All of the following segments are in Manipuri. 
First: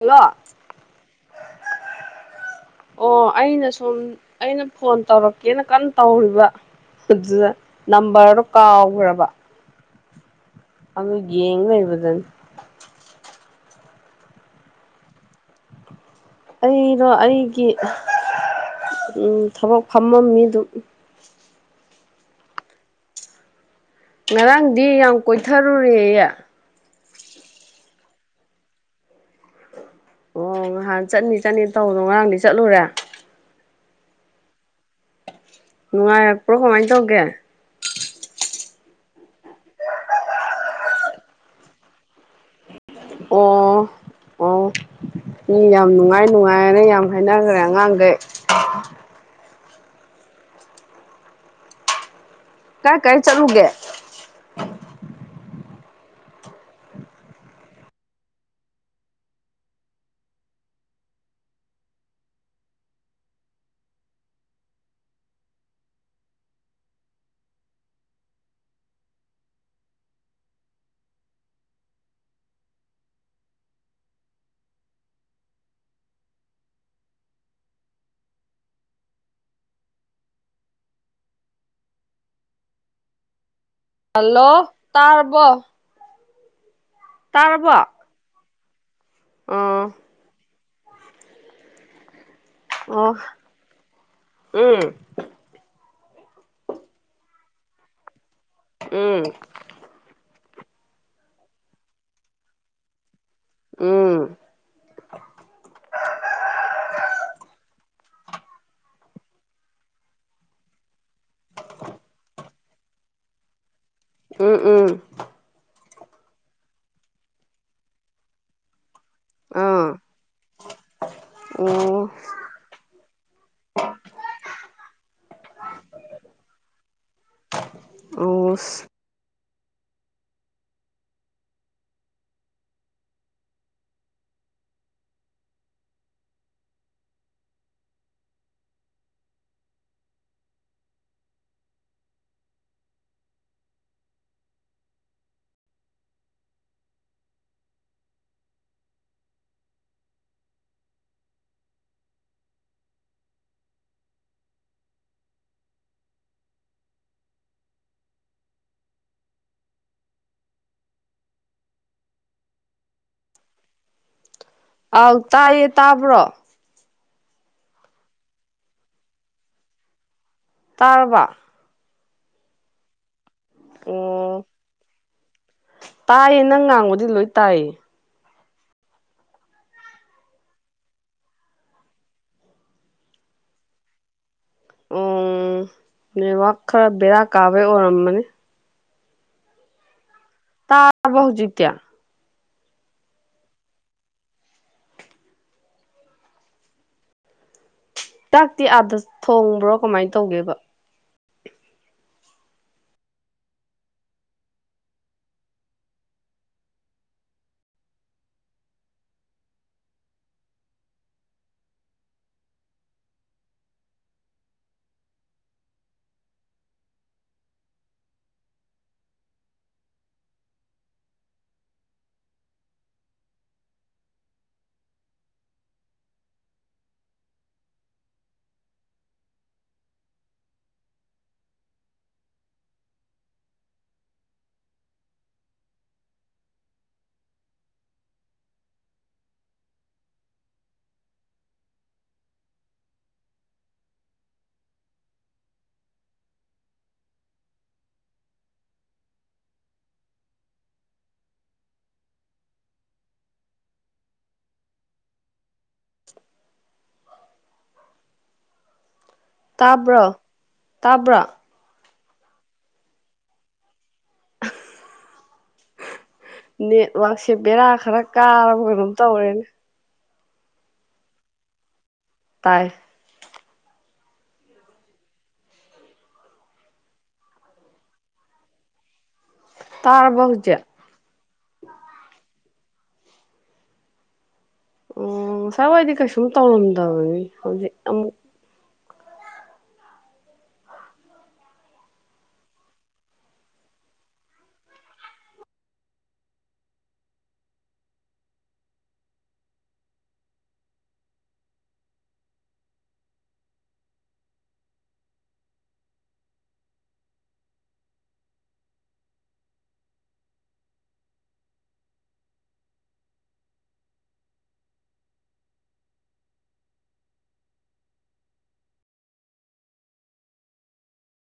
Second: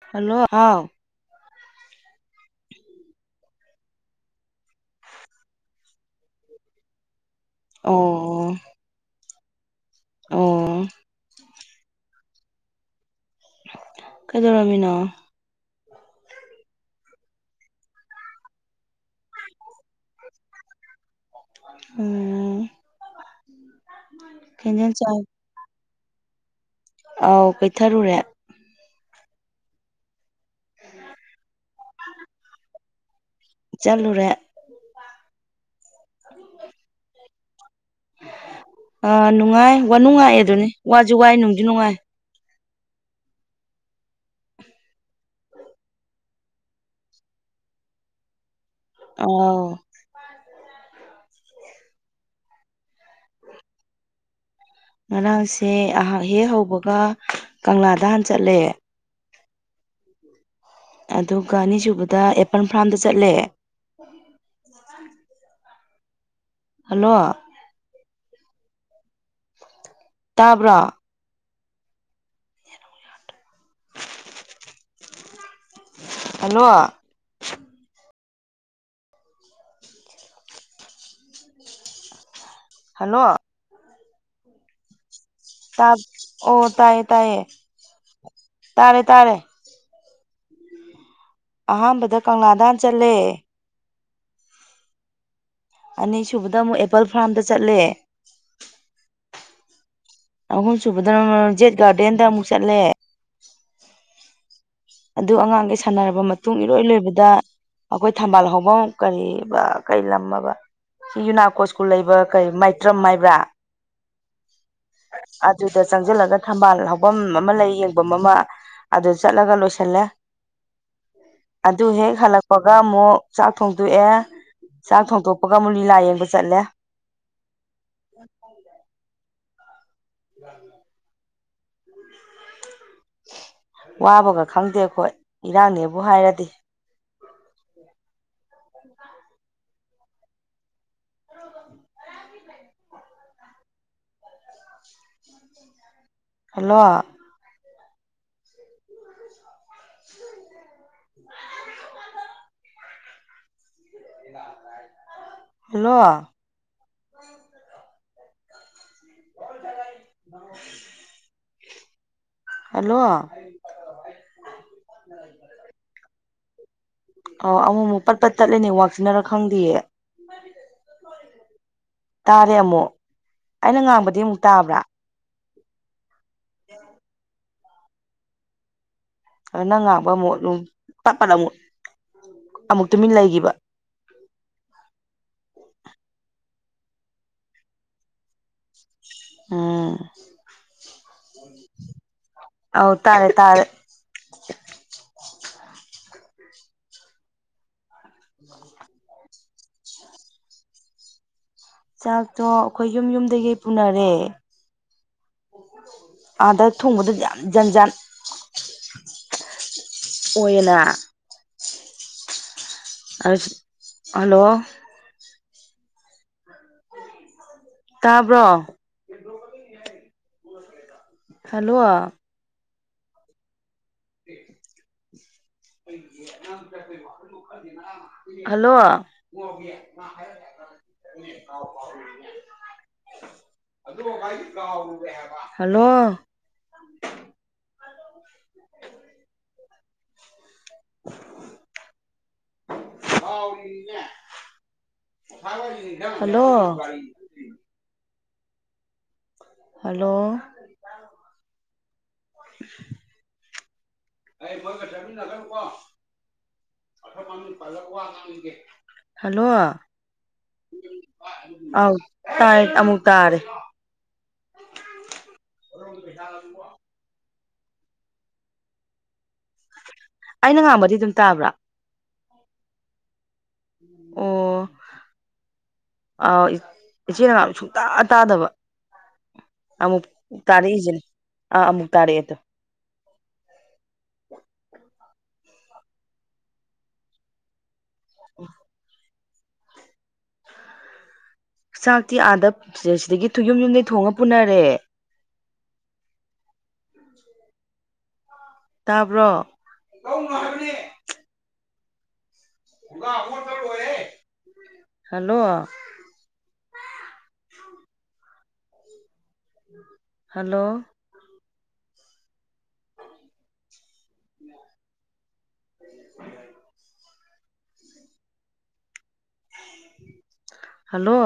ꯍꯜꯂꯣ ꯑꯣ ꯑꯩꯅ ꯁꯨꯝ ꯑꯩꯅ ꯐꯣꯟ ꯇꯧꯔꯛꯀꯦꯅ ꯀꯟꯅ ꯇꯧꯔꯤꯕ ꯑꯗꯨꯗ ꯅꯝꯕꯔꯗꯣ ꯑꯣ ꯀꯥꯎꯈ꯭ꯔꯕ ꯑꯣ ꯑꯗꯨ ꯌꯦꯡ ꯂꯩꯕꯗꯅꯦ ꯀꯩꯗꯧꯔꯝꯃꯤꯅꯣ ꯑꯩꯩꯗꯣ ꯑꯩꯒꯤ ꯑꯝ ꯊꯕꯛ ꯐꯝꯃꯝ ꯃꯤ ꯑꯗꯨꯝ ꯎꯝ ꯉꯔꯥꯡꯗꯤ ꯀꯩꯖꯥꯡ ꯌꯥꯝ ꯆꯥꯏ ꯀꯣꯏꯊꯔꯨꯔꯦꯌꯦ ꯑꯥꯎ ꯀꯣꯢꯊꯔꯨꯔꯦ ꯑꯣ ꯅꯍꯥꯟ ꯆꯠꯅꯤ ꯆꯠꯅꯤ ꯇꯧꯕꯗꯣ ꯉꯔꯥꯡꯗꯤ ꯆꯠꯂꯨꯔꯦ ꯆꯠꯂꯨꯔꯦ ꯎ ꯅꯨꯡꯉꯥꯏꯔꯛꯄ꯭ꯔꯣ ꯀꯃꯥꯏꯅ ꯇꯧꯒꯦ ꯑꯥ ꯅꯨꯡꯉꯥꯏ ꯋꯥ ꯅꯨꯡꯉꯥꯏ ꯑꯗꯨꯅꯤ ꯋꯥꯁꯨ ꯋꯥꯏ ꯅꯨꯡꯁꯨ ꯅꯨꯡꯉꯥꯏ ꯑꯣ ꯑꯣ ꯃꯤ ꯌꯥꯝ ꯅꯨꯡꯉꯥꯏ ꯅꯨꯡꯉꯥꯏꯅ ꯌꯥꯝ ꯍꯥꯏꯅꯈ꯭ꯔꯦ ꯑꯉꯥꯡꯗꯩ ꯑ ꯑꯣ ꯀꯥꯏ ꯀꯥꯏ ꯆꯠꯂꯨꯒꯦ ꯉꯔꯥꯡꯁꯦ ꯑꯩꯍꯥꯛ ꯍꯦꯛ ꯍꯧꯕꯒ ꯀꯪꯂꯥꯗꯍꯥꯟ ꯆꯠꯂꯦ ꯎ ꯑꯗꯨꯒ ꯑꯅꯤꯁꯨꯕꯗ ꯑꯦꯄꯜ ꯐꯥꯔꯝꯗ ꯆꯠꯂꯦ ꯍꯜꯂꯣ ꯇꯥꯕ꯭ꯔꯣ ꯍꯜꯂꯣ ꯍꯜꯂꯣ ꯍꯜꯂꯣ ꯇꯥꯔꯕꯣ ꯇꯥ ꯑꯣ ꯇꯥꯏ ꯇꯥꯔꯕꯣ ꯇꯥꯔꯦ ꯇꯥꯔꯦ ꯑꯣ ꯑꯍꯥꯟꯕꯗ ꯀꯪꯂꯥꯗ ꯑꯣ ꯆꯠꯂꯦ ꯎꯝ ꯑꯅꯤꯁꯨꯕꯗ ꯑꯃꯨꯛ ꯑꯦꯄꯜ ꯐꯥꯔꯝꯗ ꯆꯠꯂꯦ ꯎꯝ ꯑꯍꯨꯝ ꯁꯨꯕꯗ ꯅ ꯖꯦꯠ ꯒꯥꯔꯗꯦꯟꯗ ꯑꯃꯨꯛ ꯆꯠꯂꯦ ꯎꯝ ꯑꯗꯨ ꯑꯉꯥꯡꯈꯩ ꯁꯥꯟꯅꯔꯕ ꯃꯇꯨꯡ ꯏꯔꯣꯏ ꯂꯣꯏꯕꯗ ꯑꯩꯈꯣꯏ ꯊꯝꯕꯥꯜ ꯍꯐꯝ ꯀ ꯀꯩ ꯂꯝꯃꯕ ꯁꯤ ꯌꯨꯅꯥꯀꯣ ꯁ꯭ꯀꯨꯜ ꯂꯩꯕ ꯀꯩ ꯃꯥꯏꯇ꯭ꯔꯝ ꯍꯥꯏꯕ꯭ꯔꯥ ꯎꯝ ꯎꯝ ꯑꯗꯨꯗ ꯆꯪꯁꯤꯜꯂꯒ ꯊꯝꯕꯥꯜ ꯍꯐꯝ ꯑꯃ ꯂꯩ ꯌꯦꯡꯐꯝ ꯑꯃ ꯑꯗꯨ ꯆꯠꯂꯒ ꯂꯣꯏꯁꯤ ꯑꯥ ꯂ ꯑꯣ ꯑꯗꯨ ꯍꯦ ꯍꯂꯛ ꯄꯒ ꯑꯃꯨꯛ ꯆꯥꯛ ꯊꯣꯡꯗꯣꯛꯑꯦ ꯆꯥꯛ ꯊꯣꯡꯗꯣꯛꯄꯒ ꯑꯃꯨꯛ ꯂꯤꯂꯥ ꯌꯦꯡꯕ ꯆꯠꯂꯦ ꯑꯣ ꯎ ꯋꯥꯕꯒ ꯈꯪꯗꯦ ꯑꯩꯈꯣꯏ ꯏꯔꯥꯡꯅꯦꯕꯨ ꯍꯥꯏꯔꯗꯤ ꯎ [inaudible] ꯍꯜꯂꯣ ꯍꯜꯂꯣ ꯍꯜꯂꯣ ꯑꯥꯎ ꯇꯥꯏꯌꯦ ꯇꯥꯕ꯭ꯔꯣ ꯑꯣ ꯑꯃꯨ ꯑꯃꯨꯛ ꯄꯠꯄꯠ ꯇꯠꯂꯦꯅꯦ ꯋꯥꯛꯁꯤꯟꯅꯔ ꯈꯪꯗꯦꯌꯦ ꯇꯥꯔꯕꯥ ꯇꯥꯔꯦ ꯑꯃꯨꯛ ꯑꯩꯅ ꯉꯥꯡꯕꯗꯤ ꯑꯃꯨꯛ ꯑꯣ ꯇꯥꯕ꯭ꯔꯥ ꯇꯥꯏꯌꯦ ꯅꯪ ꯉꯥꯡꯕꯗꯤ ꯂꯣꯏ ꯇꯥꯏꯌꯦ ꯑꯗꯨ ꯅꯪ ꯉꯥꯡꯕ ꯑꯃꯨꯛ ꯇꯞꯄꯗ ꯑꯃꯨꯛ ꯑꯃꯨꯛ ꯇꯨꯃꯤꯟ ꯂꯩꯈꯤꯕ ꯑꯣ ꯅꯦꯠꯋꯥꯛ ꯈꯔ ꯕꯦꯔꯥ ꯀꯥꯕꯩ ꯑꯣꯏꯔꯝꯕꯅꯤ ꯎꯝ ꯇꯥꯕ ꯍꯧꯖꯤꯛꯇꯤ ꯑꯧ ꯇꯥꯔꯦ ꯇꯥꯔꯦ ꯆꯥꯛꯇꯤ ꯑꯥꯗ ꯊꯣꯡꯕ꯭ꯔꯣ ꯀꯃꯥꯏꯅ ꯇꯧꯒꯦꯕ ꯆꯥꯛꯇꯣ ꯑꯩꯈꯣꯏ ꯌꯨꯝ ꯌꯨꯝꯗꯒꯤ ꯄꯨꯅꯔꯦ ꯑꯥꯗ ꯊꯣꯡꯕꯗ ꯌꯥꯝ ꯖꯟ ꯖꯥꯟ ꯑꯣꯏꯅꯅ ꯍꯜꯂꯣ ꯇꯥꯕ꯭ꯔꯣ hello [inaudible] hello hello [inaudible] [unintelligible] hello hello [inaudible] [inaudible] ꯑꯩ ꯃꯣꯏꯒ ꯆꯠꯃꯤꯟꯅꯒꯅꯨꯀꯣꯃꯁꯤ ꯃꯃꯤꯟ ꯄꯜꯂꯒꯥ ꯋꯥ ꯉꯥꯡꯅꯤꯡꯒꯦ ꯍꯜꯂꯣ ꯇꯥꯕ꯭ꯔꯣ ꯇꯥꯕ꯭ꯔꯣ ꯑꯣ ꯇꯥꯏ ꯑꯃꯨꯛ ꯇꯥꯔꯦ [inaudible] ꯅꯦꯠꯋꯥꯛꯁꯦ ꯕꯦꯔꯥ ꯈꯔ ꯀꯥꯔꯕ ꯀꯩꯅꯣꯝ ꯇꯧꯔꯦꯅꯦ ꯑꯩꯅ ꯉꯥꯡꯕꯗꯤ ꯑꯗꯨꯝ ꯇꯥꯕ꯭ꯔꯥ ꯇꯥꯏ ꯑꯣ ꯑ ꯏꯆꯦꯅ ꯉꯥꯡꯕ ꯁꯨꯡꯇꯥ ꯇꯥꯗꯕ ꯑꯃꯨꯛ ꯇꯥꯔꯕ ꯍꯧꯖꯤꯛ ꯇꯥꯔꯛꯏꯁꯤꯅꯦ ꯑꯥ ꯑꯃꯨꯛ ꯇꯥꯔꯛꯑꯦ ꯇꯨ ꯎ ꯉꯁꯥꯏꯋꯥꯏꯗꯤ ꯀꯩꯁꯨꯝ ꯇꯧꯔꯝꯗꯕꯅꯤ ꯍꯧꯖꯤꯛ ꯑꯃꯨꯛ [inaudible] ꯆꯥꯛꯇꯤ ꯑꯥꯗ ꯁꯤꯗꯒꯤ ꯊꯨ ꯌꯨꯝ ꯌꯨꯝꯗꯩ ꯊꯣꯡꯉ ꯄꯨꯅꯔꯦ ꯇꯥꯕ꯭ꯔꯣ ꯍꯜꯂꯣ ꯍꯜꯂꯣ [inaudible] ꯍꯜꯂꯣ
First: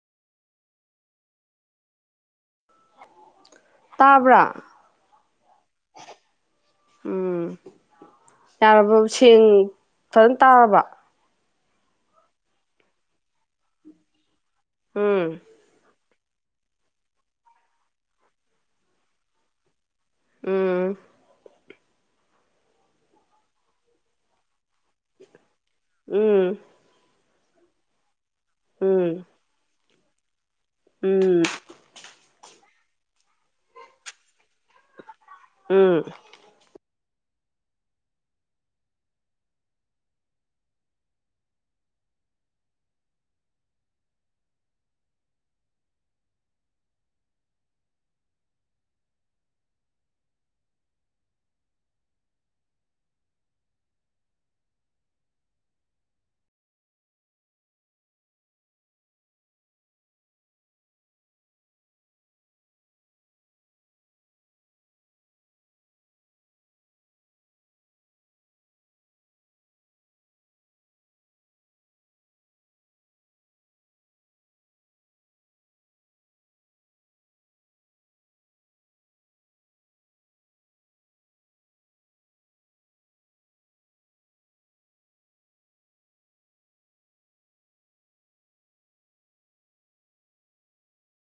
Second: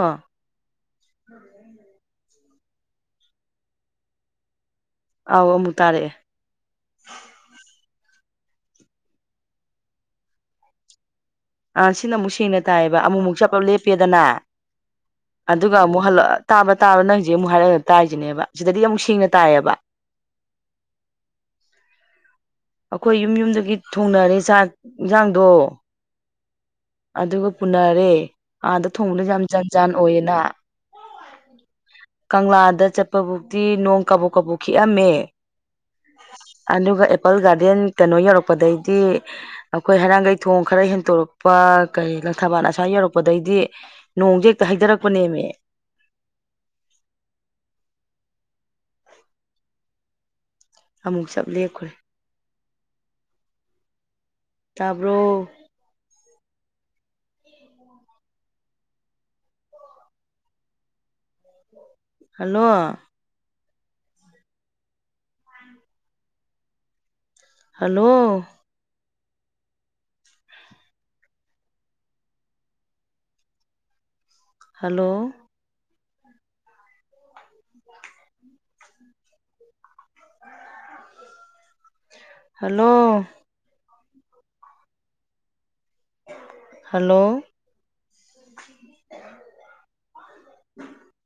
[inaudible] ꯇꯥꯕ꯭ꯔꯥ ꯑꯥꯎ ꯑꯃꯨꯛ ꯇꯥꯔꯛꯑꯦ ꯎꯝ ꯌꯥꯔꯕ ꯁꯦꯡ ꯐꯖꯅ ꯇꯥꯔꯕ ꯑꯥ ꯁꯤꯅ ꯑꯃꯨꯛ ꯁꯦꯡꯅ ꯇꯥꯏꯌꯦꯕ ꯑꯃꯨꯛꯃꯨꯛ ꯆꯞꯄ ꯂꯦꯞꯄꯦꯗꯅ ꯎꯝ ꯑꯗꯨꯒ ꯑꯃꯨꯛ ꯍꯜꯂꯛꯑ ꯇꯥꯕ ꯇꯥꯕ ꯅꯪ ꯍꯧꯖꯤꯛ ꯑꯃꯨꯛ ꯍꯥꯏꯔꯛꯑ ꯇꯥꯏꯔꯤꯁꯤꯅꯦꯕ ꯁꯤꯗꯗꯤ ꯑꯃꯨꯛ ꯁꯦꯡꯅ ꯇꯥꯏꯌꯦꯕ ꯎꯝ ꯑꯩꯈꯣꯏ ꯌꯨꯝ ꯌꯨꯝꯗꯒꯤ ꯊꯣꯡꯅꯔꯦ ꯆꯥꯛ ꯌꯦꯟꯁꯥꯡꯗꯣ ꯎꯝ ꯑꯗꯨꯒ ꯄꯨꯅꯔꯦ ꯑꯥꯗ ꯎꯝ ꯊꯣꯡꯕꯗꯁꯨ ꯌꯥꯝ ꯖꯟ ꯖꯥꯟ ꯑꯣꯏꯌꯦꯅ ꯎꯝ ꯀꯪꯂꯥꯗ ꯆꯠꯄꯕꯨꯛꯇꯤ ꯅꯣꯡ ꯀꯕꯣꯛ ꯀꯕꯣꯛ ꯈꯤꯛꯑꯝꯃꯦ ꯎꯝ ꯑꯗꯨꯒ ꯑꯦꯄꯜ ꯒꯥꯔꯗꯦꯟ ꯀꯩꯅꯣ ꯌꯧꯔꯛꯄꯗꯩꯗꯤ ꯑꯩꯈꯣꯏ ꯍꯩꯔꯥꯡꯒꯩ ꯊꯣꯡ ꯈꯔ ꯍꯦꯟꯇꯣꯔꯛꯄ ꯀꯩ ꯂꯪꯊꯕꯥꯟ ꯑꯁ꯭ꯋꯥ ꯌꯧꯔꯛꯄꯗꯩꯗꯤ ꯅꯣꯡꯖꯦ ꯍꯦꯛꯇ ꯍꯩꯊꯔꯛꯄꯅꯦꯃꯦ ꯑꯃꯨꯛ ꯆꯞ ꯂꯦꯞꯈ꯭ꯔꯦ ꯇꯥꯕ꯭ꯔꯣ hello hello hello hello hello [inaudible]